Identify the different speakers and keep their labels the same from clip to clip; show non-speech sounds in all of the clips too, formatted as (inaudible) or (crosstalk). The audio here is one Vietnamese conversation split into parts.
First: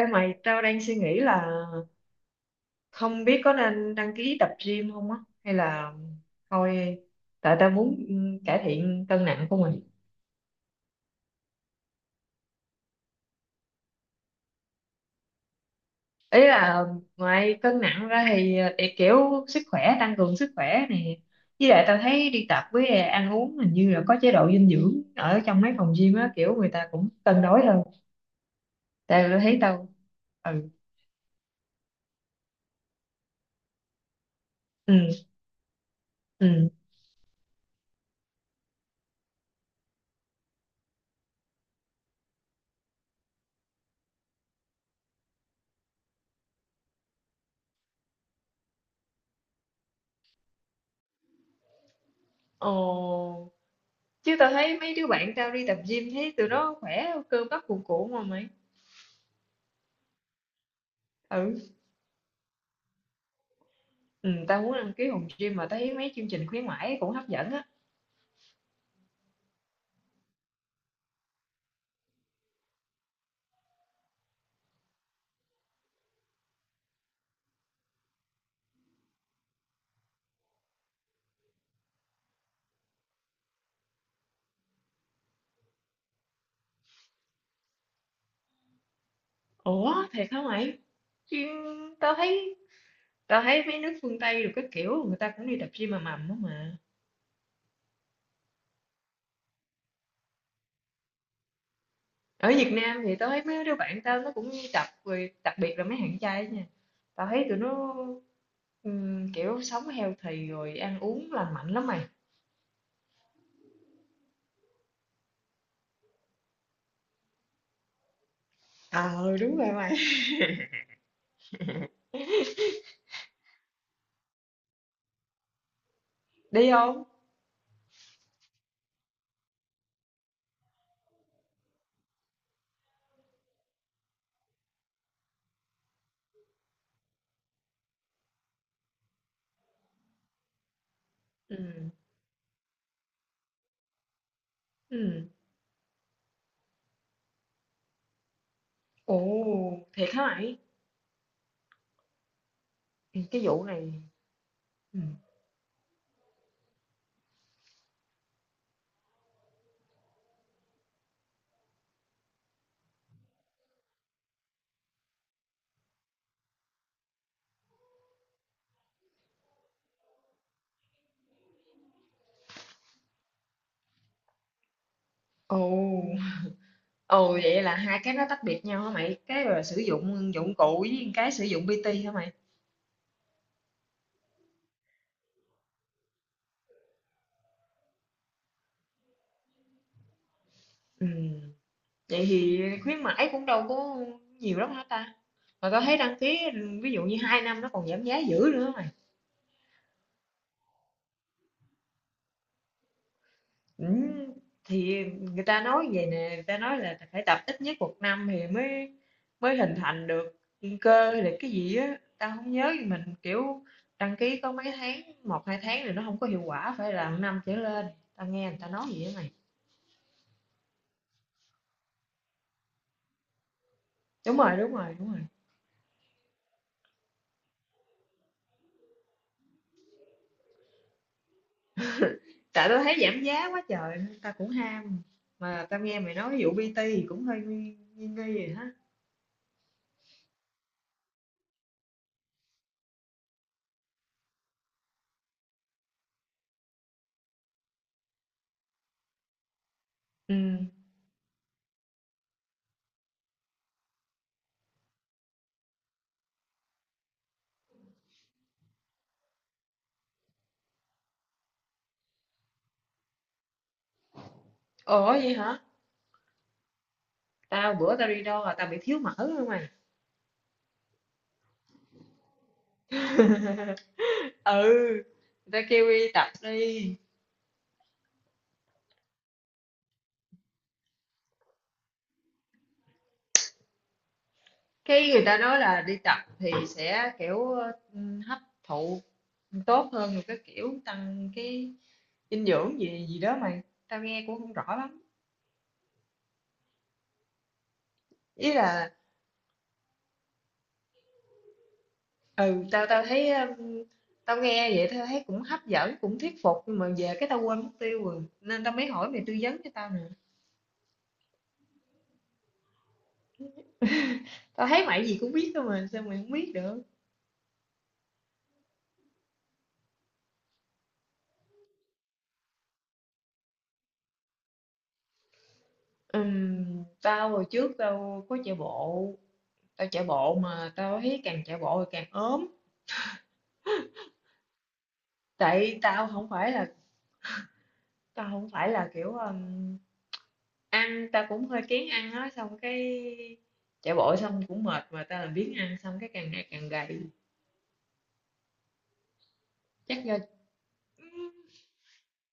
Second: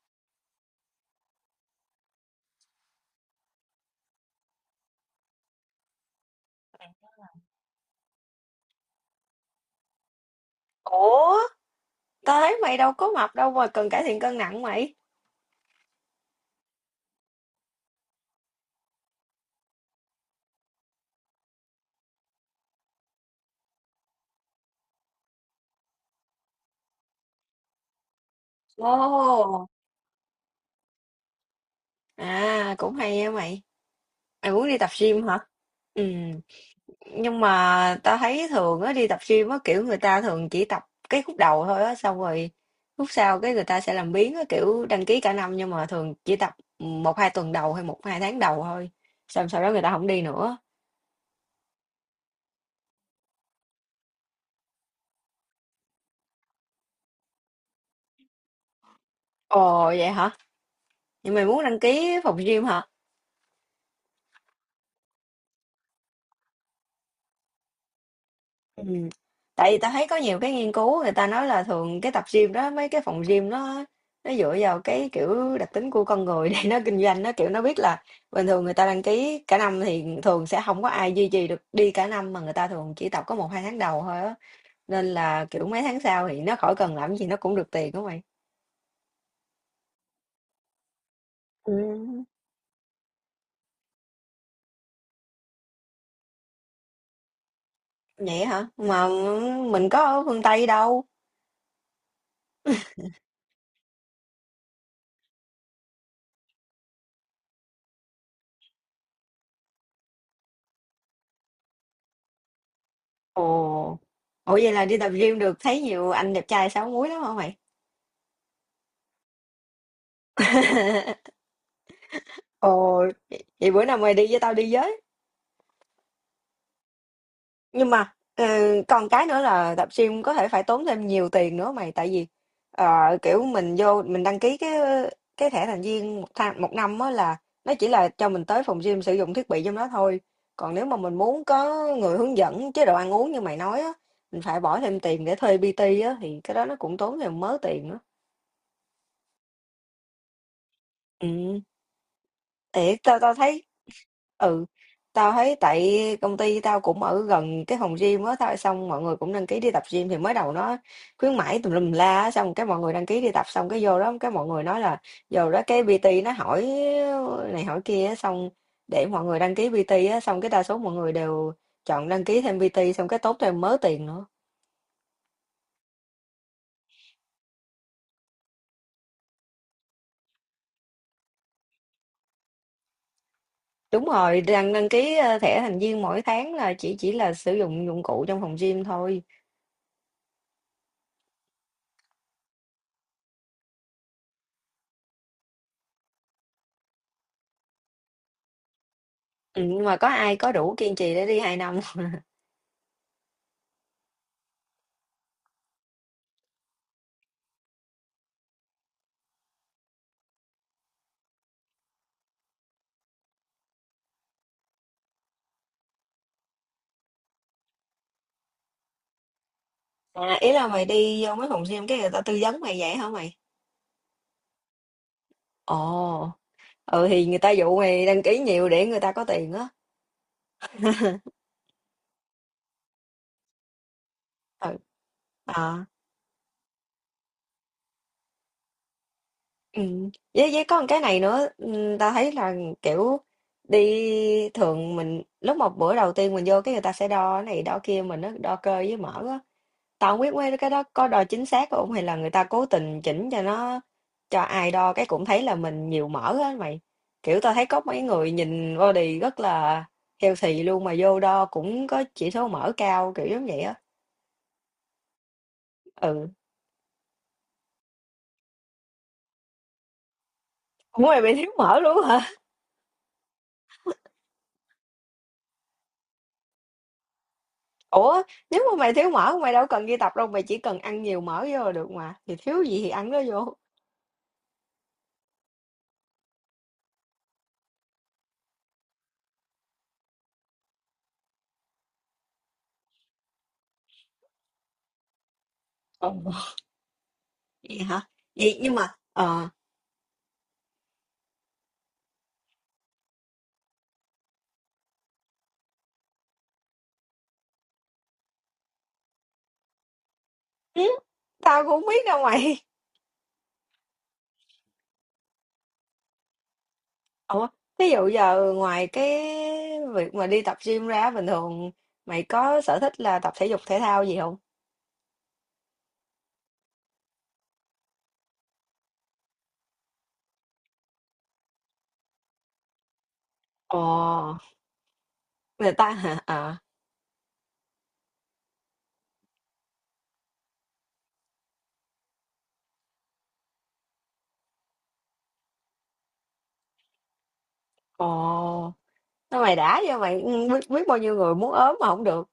Speaker 1: Ê mày, tao đang suy nghĩ là không biết có nên đăng ký tập gym không á, hay là thôi, tại tao muốn cải thiện cân nặng của mình.
Speaker 2: Ủa, tao thấy mày đâu có mập đâu mà cần cải thiện cân nặng mày.
Speaker 1: Ý là ngoài cân nặng ra thì để kiểu sức khỏe, tăng cường sức khỏe này. Với lại tao thấy đi tập với ăn uống hình như là có chế độ dinh dưỡng ở trong mấy phòng gym á, kiểu người ta cũng cân đối hơn. Tại tao thấy
Speaker 2: Ồ.
Speaker 1: tao, ừ,
Speaker 2: À, cũng hay á mày. Mày muốn đi tập
Speaker 1: ừ,
Speaker 2: gym hả? Ừ.
Speaker 1: ừ.
Speaker 2: Nhưng mà tao thấy thường á đi tập gym á kiểu người ta thường chỉ tập cái khúc đầu thôi á xong rồi khúc sau cái người ta sẽ làm biếng á kiểu đăng ký cả năm nhưng mà thường chỉ tập một hai tuần đầu hay một hai tháng đầu thôi. Xong sau đó người ta không đi nữa.
Speaker 1: Ồ, chứ tao thấy mấy đứa bạn tao đi tập gym thấy tụi nó khỏe, cơ bắp cuồn cuộn mà mày.
Speaker 2: Ồ vậy hả? Nhưng mày
Speaker 1: Ừ.
Speaker 2: muốn đăng ký phòng gym hả?
Speaker 1: Ừ, tao muốn đăng ký phòng gym mà tao thấy mấy chương trình khuyến mãi cũng hấp dẫn á.
Speaker 2: Ừm. Tại vì ta thấy có nhiều cái nghiên cứu người ta nói là thường cái tập gym đó, mấy cái phòng gym nó dựa vào cái, kiểu, đặc tính của con người (laughs) để nó kinh doanh. Nó, kiểu, nó biết là bình thường người ta đăng ký cả năm thì thường sẽ không có ai duy trì được đi cả năm, mà người ta thường chỉ tập có một hai tháng đầu thôi á, nên là, kiểu, mấy tháng sau thì nó khỏi cần làm gì nó cũng được tiền á mày.
Speaker 1: Ủa, thiệt hả mày? Gym, tao
Speaker 2: Ừm.
Speaker 1: thấy tao thấy mấy nước phương Tây rồi các kiểu người ta cũng đi tập gym mà mầm đó mà.
Speaker 2: Vậy hả? Mà mình có ở phương Tây đâu.
Speaker 1: Ở Việt Nam thì tao thấy mấy đứa bạn tao nó cũng đi tập rồi, đặc biệt là mấy thằng trai á nha. Tao thấy tụi nó kiểu sống healthy rồi ăn uống lành mạnh lắm mày.
Speaker 2: Ồ. Ủa, vậy là đi tập gym được thấy nhiều anh đẹp trai 6 múi lắm hả mày?
Speaker 1: Ờ đúng rồi mày.
Speaker 2: (laughs) Ồ, vậy vậy bữa nào mày đi với tao đi với.
Speaker 1: Đi không?
Speaker 2: Nhưng mà còn cái nữa là tập gym có thể phải tốn thêm nhiều tiền nữa mày, tại vì kiểu mình vô mình đăng ký cái thẻ thành viên một tháng một năm á là nó chỉ là cho mình tới phòng gym sử dụng thiết bị trong đó thôi. Còn nếu mà mình muốn
Speaker 1: Ừ.
Speaker 2: có người hướng dẫn chế độ ăn uống như mày nói á, mình phải bỏ thêm tiền
Speaker 1: Ừ.
Speaker 2: để thuê PT á thì cái đó nó cũng tốn thêm mớ tiền nữa.
Speaker 1: Ồ, thiệt hả mày?
Speaker 2: Ừ. Thiệt, tao
Speaker 1: Ừ,
Speaker 2: tao
Speaker 1: cái
Speaker 2: thấy
Speaker 1: vụ này.
Speaker 2: ừ,
Speaker 1: Ừ.
Speaker 2: tao thấy tại công ty tao cũng ở gần cái phòng gym á, tao xong mọi người cũng đăng ký đi tập gym thì mới đầu nó khuyến mãi tùm lum la á, xong cái mọi người đăng ký đi tập xong cái vô đó cái mọi người nói là vô đó cái PT nó hỏi này hỏi kia á, xong để mọi người đăng ký PT á, xong cái đa số mọi người đều chọn đăng ký thêm PT xong cái tốn thêm mớ tiền nữa.
Speaker 1: Ồ. Ồ vậy là hai cái nó tách biệt nhau hả mày? Cái là sử dụng dụng cụ với cái sử dụng PT hả mày?
Speaker 2: Đúng rồi, đăng đăng ký thẻ thành viên mỗi tháng là chỉ là sử dụng dụng cụ trong phòng gym thôi.
Speaker 1: Ừ. Vậy thì khuyến mãi cũng đâu có nhiều lắm hả ta? Mà tao thấy đăng ký ví dụ như hai năm nó còn giảm giá dữ nữa hả mày.
Speaker 2: Ừ, nhưng mà có ai có đủ kiên trì để đi 2 năm.
Speaker 1: Ừ. Thì người ta nói vậy nè, người ta nói là phải tập ít nhất một năm thì mới mới hình thành được cơ hay là cái gì á, tao không nhớ nhưng mình kiểu đăng ký có mấy tháng, một hai tháng thì nó không có hiệu quả phải là một năm trở lên. Tao nghe người ta nói vậy á mày.
Speaker 2: À, ý là mày đi vô mấy phòng gym cái người ta tư vấn mày vậy hả mày?
Speaker 1: Đúng rồi, đúng rồi, đúng rồi.
Speaker 2: Ồ, ừ thì người ta dụ mày đăng ký nhiều để người ta có tiền á. (laughs)
Speaker 1: Tại tao thấy giảm giá quá trời nên tao cũng ham, mà tao
Speaker 2: Ừ.
Speaker 1: nghe mày nói vụ PT thì cũng hơi nghi nghi nghi rồi hả.
Speaker 2: Ừ. Với có một cái này nữa, ta thấy là kiểu đi thường mình lúc một bữa đầu tiên mình vô cái người ta sẽ đo cái này đo kia mình nó đo cơ với mỡ á, tao không biết
Speaker 1: Ừ.
Speaker 2: mấy cái đó có đo chính xác không hay là người ta cố tình chỉnh cho nó cho ai đo cái cũng thấy là mình nhiều mỡ á mày, kiểu tao thấy có mấy người nhìn body rất là healthy luôn mà vô đo cũng có chỉ số mỡ cao kiểu giống vậy á.
Speaker 1: Ủa, vậy hả?
Speaker 2: Ừ,
Speaker 1: Tao bữa tao đi đo là tao bị thiếu mỡ luôn mày.
Speaker 2: cũng mày bị thiếu mỡ luôn hả.
Speaker 1: (laughs) Ừ. Người ta kêu đi tập đi,
Speaker 2: Ủa, nếu mà mày thiếu mỡ mày đâu cần đi tập đâu, mày chỉ cần ăn nhiều mỡ vô là được mà. Thì thiếu gì thì ăn nó vô.
Speaker 1: cái người ta nói là đi tập thì sẽ kiểu hấp thụ tốt hơn rồi cái kiểu tăng cái dinh dưỡng gì gì đó mày, tao nghe cũng không rõ lắm.
Speaker 2: Ồ, vậy hả?
Speaker 1: Ý
Speaker 2: Vậy
Speaker 1: là
Speaker 2: nhưng mà
Speaker 1: ừ tao tao thấy tao nghe vậy tao thấy cũng hấp dẫn cũng thuyết phục nhưng mà về cái tao quên mất tiêu rồi nên tao mới hỏi mày tư vấn cho tao nè.
Speaker 2: ừ, tao cũng không biết đâu mày.
Speaker 1: Tao thấy mày gì cũng biết thôi mà sao mày không biết được.
Speaker 2: (laughs) Ủa, ví dụ giờ ngoài cái việc mà đi tập gym ra bình thường mày có sở thích là tập thể dục thể thao gì không?
Speaker 1: Tao hồi trước tao có chạy bộ, mà tao thấy càng chạy bộ thì càng ốm.
Speaker 2: Ồ, người
Speaker 1: Tại
Speaker 2: ta
Speaker 1: tao
Speaker 2: hả?
Speaker 1: không phải
Speaker 2: Ờ.
Speaker 1: là tao không phải là kiểu ăn tao cũng hơi kén ăn á, xong cái chạy bộ xong cũng mệt mà tao làm biếng ăn xong cái càng ngày càng gầy.
Speaker 2: Ồ, nó mày đã vậy
Speaker 1: chắc do
Speaker 2: mày biết bao nhiêu người muốn ốm mà không được.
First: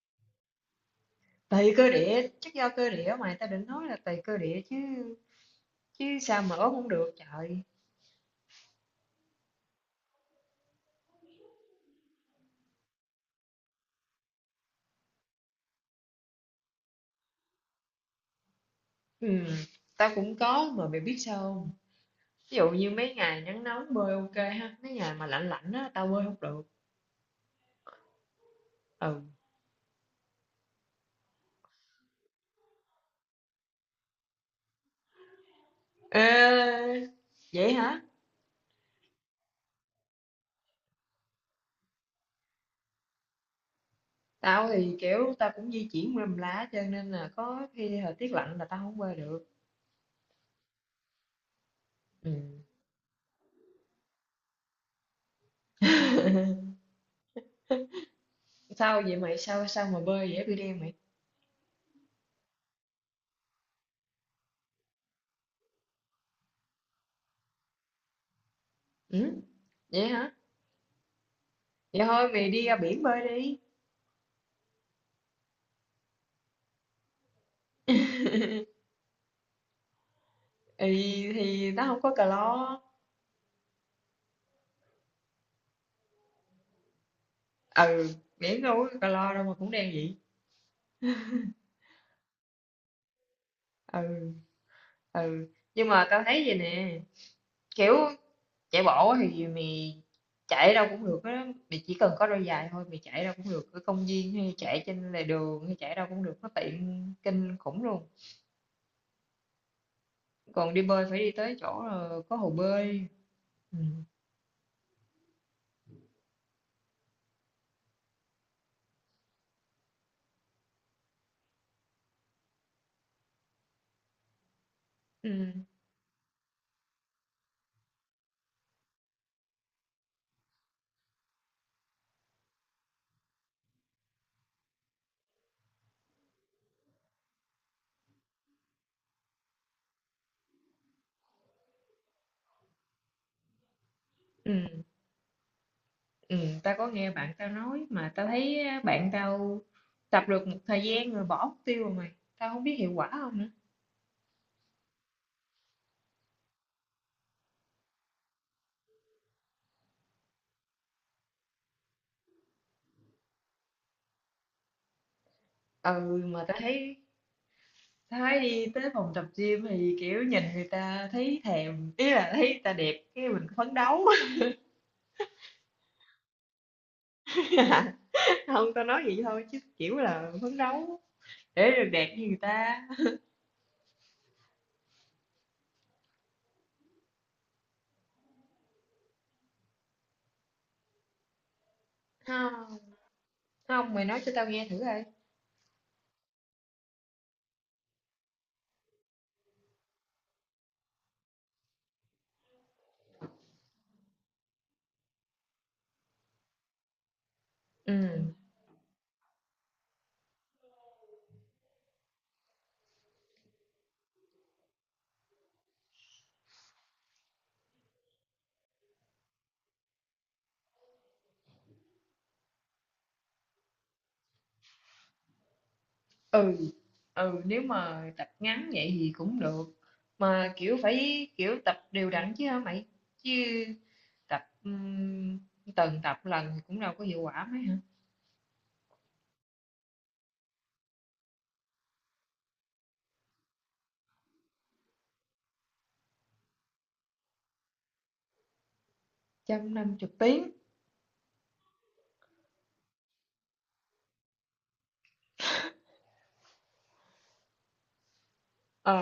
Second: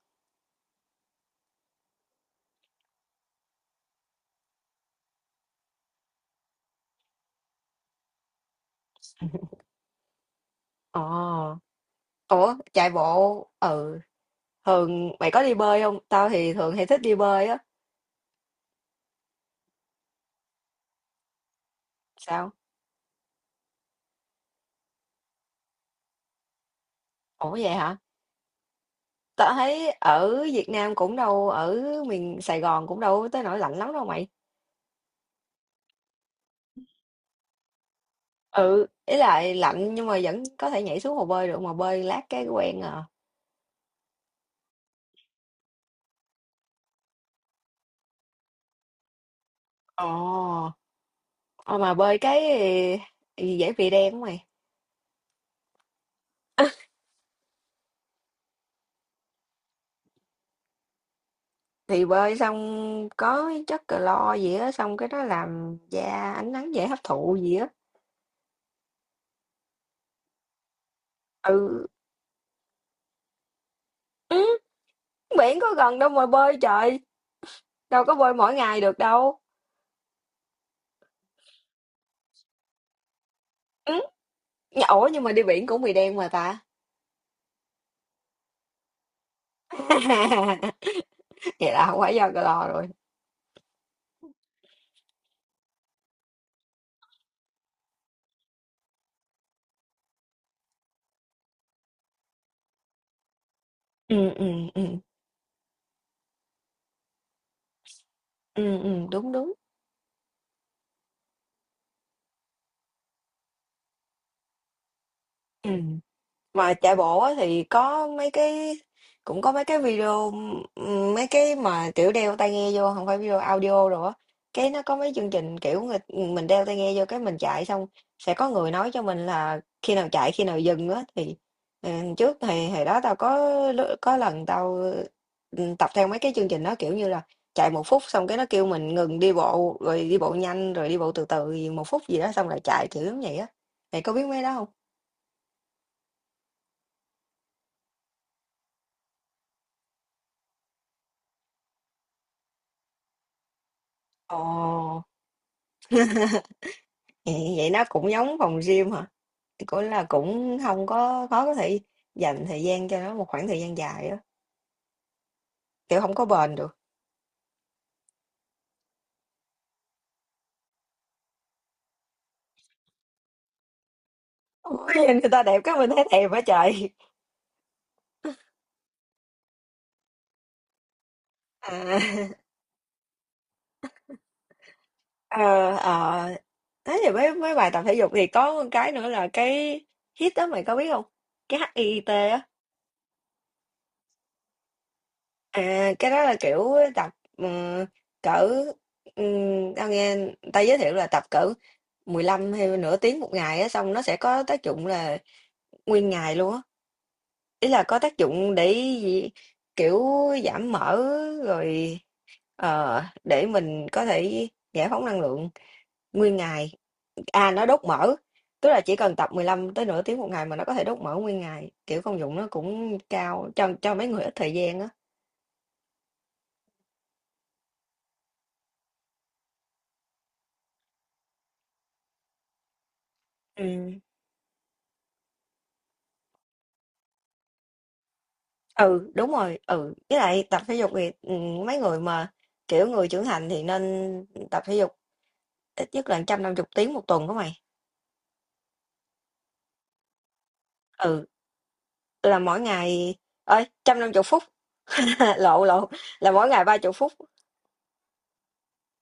Speaker 1: chắc do cơ địa, mà tao định nói là tùy cơ địa chứ chứ sao mà ốm không được trời.
Speaker 2: Ồ. Ủa, chạy bộ, thường mày có đi bơi không? Tao thì thường hay thích đi bơi á.
Speaker 1: Ừ, tao cũng có mà mày biết sao không.
Speaker 2: Sao?
Speaker 1: Ví dụ như mấy ngày nắng nóng bơi ok ha, mấy ngày mà lạnh lạnh á tao bơi không được.
Speaker 2: Ủa vậy hả?
Speaker 1: Ừ.
Speaker 2: Tao thấy ở Việt Nam cũng đâu, ở miền Sài Gòn cũng đâu tới nỗi lạnh lắm đâu mày.
Speaker 1: Ê, vậy hả?
Speaker 2: Ừ, ý là lạnh nhưng mà vẫn có thể nhảy xuống hồ bơi được mà bơi lát cái quen à.
Speaker 1: Tao thì kiểu tao cũng di chuyển mềm lá cho nên là có khi thời tiết lạnh là tao không bơi được.
Speaker 2: Ồ, ờ, mà bơi
Speaker 1: Ừ.
Speaker 2: cái gì dễ bị đen của mày.
Speaker 1: (laughs) Sao vậy mày, sao sao mà bơi dễ bị đen mày?
Speaker 2: Thì bơi xong có chất clo gì á, xong cái đó làm da ánh nắng dễ hấp thụ gì á.
Speaker 1: Ừ? Vậy hả?
Speaker 2: Ừ,
Speaker 1: Vậy thôi mày đi ra biển bơi đi,
Speaker 2: ừ, biển có gần đâu mà bơi trời, đâu có bơi mỗi ngày được đâu.
Speaker 1: thì nó không có clo.
Speaker 2: Ừ, ủa nhưng mà đi biển cũng bị đen mà ta.
Speaker 1: Ừ, miễn đâu có calo đâu mà cũng đen vậy.
Speaker 2: (laughs) Vậy là không phải do cái lo rồi.
Speaker 1: Ừ. Ừ. Nhưng mà tao thấy vậy nè, kiểu chạy bộ thì mày chạy đâu cũng được á mày, chỉ cần có đôi giày thôi mày chạy đâu cũng được, ở công
Speaker 2: Ừ
Speaker 1: viên
Speaker 2: ừ
Speaker 1: hay
Speaker 2: ừ
Speaker 1: chạy trên lề đường hay chạy đâu cũng được, nó tiện kinh khủng luôn.
Speaker 2: ừ ừ, đúng đúng.
Speaker 1: Còn đi bơi phải đi tới chỗ có hồ bơi. Ừ.
Speaker 2: Ừ mà chạy bộ á thì có mấy cái video, mấy cái mà kiểu đeo tai nghe vô không phải video audio rồi á, cái nó có mấy chương
Speaker 1: Ừ.
Speaker 2: trình kiểu người, mình đeo tai nghe vô cái mình chạy xong sẽ có người nói cho mình là khi nào chạy khi nào dừng á, thì ừ, trước thì hồi đó tao có có lần tao tập theo mấy cái chương trình đó kiểu như là chạy một phút xong cái nó kêu mình ngừng đi bộ rồi đi bộ nhanh rồi đi bộ từ từ gì một phút gì đó xong lại chạy kiểu giống vậy á, mày có biết mấy
Speaker 1: Ừ.
Speaker 2: đó không?
Speaker 1: Ừ. Tao có nghe bạn tao nói mà tao thấy á, bạn tao tập được một thời gian rồi bỏ mục tiêu rồi mày, tao không biết hiệu quả không nữa.
Speaker 2: Ồ. Ừ, vậy nó cũng giống phòng gym hả? Cũng là cũng không có khó có thể dành thời gian cho nó một khoảng thời gian dài á. Kiểu không
Speaker 1: Ừ,
Speaker 2: có
Speaker 1: mà
Speaker 2: bền
Speaker 1: tao
Speaker 2: được.
Speaker 1: thấy Thái đi tới phòng tập gym thì kiểu nhìn người ta thấy thèm, ý là thấy người ta đẹp cái mình phấn đấu.
Speaker 2: Ôi, nhìn người ta đẹp cái mình thấy thèm quá trời.
Speaker 1: (laughs) Không tao nói vậy thôi chứ kiểu là phấn đấu để được
Speaker 2: À,
Speaker 1: đẹp như người
Speaker 2: (laughs)
Speaker 1: ta.
Speaker 2: ờ, ờ. Thế thì mấy mấy bài tập thể dục thì có một cái nữa là cái HIIT đó mày có biết không? Cái HIIT á.
Speaker 1: Không, không, mày nói cho tao nghe thử coi.
Speaker 2: À, cái đó là kiểu tập cỡ, tao nghe người ta giới thiệu là tập cỡ 15 hay nửa tiếng một ngày á xong nó sẽ có tác dụng là nguyên ngày luôn á, ý là có tác
Speaker 1: Ừ.
Speaker 2: dụng để gì, kiểu giảm mỡ rồi để mình có thể giải phóng năng lượng nguyên ngày, à nó đốt mỡ, tức là chỉ cần tập 15 tới nửa tiếng một ngày mà nó có thể đốt mỡ nguyên ngày, kiểu công dụng nó cũng cao cho mấy người ít thời gian á.
Speaker 1: Ừ. Ừ, nếu mà tập ngắn vậy thì cũng được, mà kiểu phải kiểu tập đều đặn chứ hả mày, chứ
Speaker 2: Ừ.
Speaker 1: tập tuần tập lần thì cũng đâu có hiệu quả mấy hả.
Speaker 2: Ừ đúng rồi, ừ với lại tập thể dục thì mấy người mà kiểu người trưởng thành thì nên tập thể dục ít nhất là 150 tiếng một tuần của mày.
Speaker 1: Trăm năm chục tiếng?
Speaker 2: Ừ là mỗi ngày, ơi, 150 phút, (laughs) lộn lộn, là mỗi ngày ba chục phút.
Speaker 1: Ờ.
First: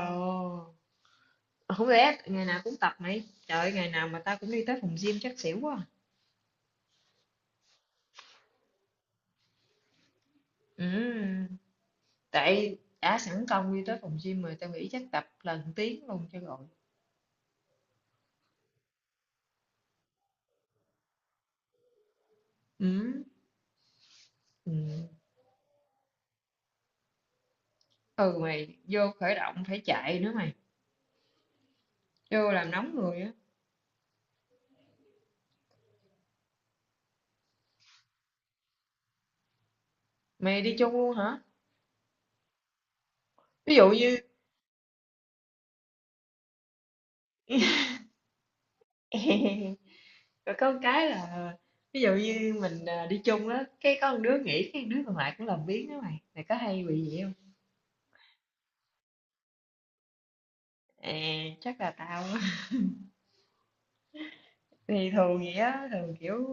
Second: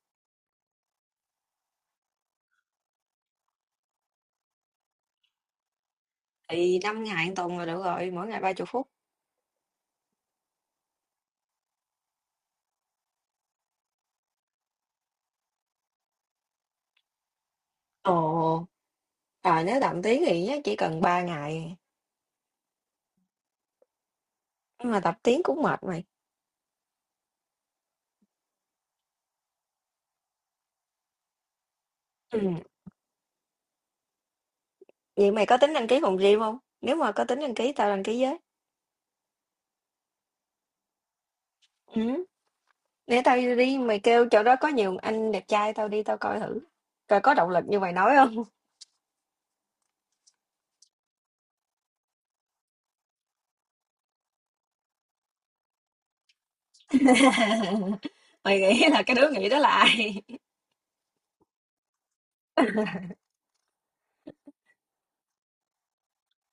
Speaker 1: Không lẽ ngày nào cũng tập mày? Trời ơi, ngày nào mà tao cũng đi tới phòng gym chắc xỉu quá à.
Speaker 2: Thì năm ngày một tuần là được rồi, mỗi ngày ba chục phút.
Speaker 1: Ừ, tại đã sẵn công đi tới phòng gym rồi tao nghĩ chắc tập lần tiếng luôn cho rồi.
Speaker 2: Ồ, à nếu tập tiếng thì chắc chỉ cần ba ngày,
Speaker 1: Ừ, ừ.
Speaker 2: nhưng mà tập tiếng cũng mệt mày.
Speaker 1: Ừ mày vô khởi động phải chạy nữa mày.
Speaker 2: Ừ.
Speaker 1: Vô làm nóng người á.
Speaker 2: Vậy mày có tính đăng ký phòng gym không, nếu mà có tính đăng ký tao đăng ký với.
Speaker 1: Mày đi chung luôn hả?
Speaker 2: Ừ. Để tao
Speaker 1: Ví
Speaker 2: đi,
Speaker 1: dụ
Speaker 2: mày
Speaker 1: như
Speaker 2: kêu chỗ đó có nhiều anh đẹp trai tao đi tao coi thử coi có động lực như mày nói không.
Speaker 1: (laughs) rồi có một cái là ví dụ như mình à, đi chung đó, cái có một đứa nghỉ cái đứa còn lại cũng làm biếng đó mày. Mày có hay bị vậy không?
Speaker 2: (laughs) Mày nghĩ là cái đứa nghĩ đó là ai?
Speaker 1: À, chắc là tao á. Thì thường vậy á, thường kiểu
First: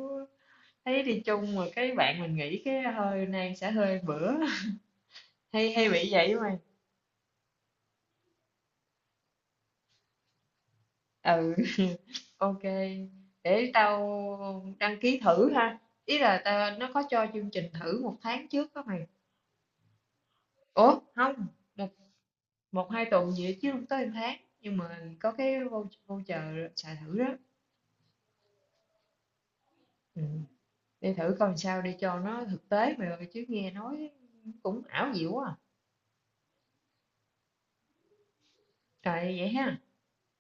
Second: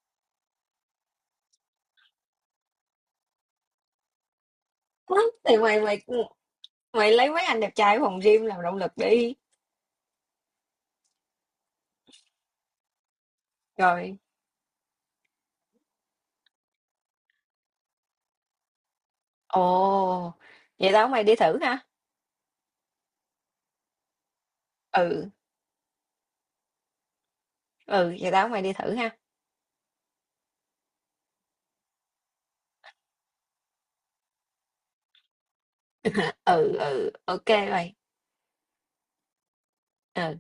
Speaker 1: thấy đi chung mà cái bạn mình nghĩ cái hơi Nam sẽ hơi bữa.
Speaker 2: (laughs)
Speaker 1: (laughs)
Speaker 2: Thì
Speaker 1: hay
Speaker 2: mày
Speaker 1: hay
Speaker 2: mày
Speaker 1: bị vậy mà.
Speaker 2: mày lấy mấy anh đẹp trai ở phòng gym làm động lực đi
Speaker 1: Ừ. (laughs) Ok, để tao
Speaker 2: rồi.
Speaker 1: đăng ký thử ha. Ý là tao, nó có cho chương trình thử một tháng trước đó mày.
Speaker 2: Ồ, vậy
Speaker 1: Ủa
Speaker 2: tao mày
Speaker 1: không,
Speaker 2: đi thử ha.
Speaker 1: một một hai tuần gì đó chứ không tới một tháng, nhưng mà
Speaker 2: Ừ,
Speaker 1: có cái voucher xài thử đó.
Speaker 2: ừ, vậy tao mày đi thử ha.
Speaker 1: Ừ. Đi thử coi sao để cho nó thực tế mày ơi, chứ nghe nói cũng ảo diệu quá à.
Speaker 2: (laughs) Ừ, ừ, ok mày.
Speaker 1: Trời vậy ha.
Speaker 2: Ừ.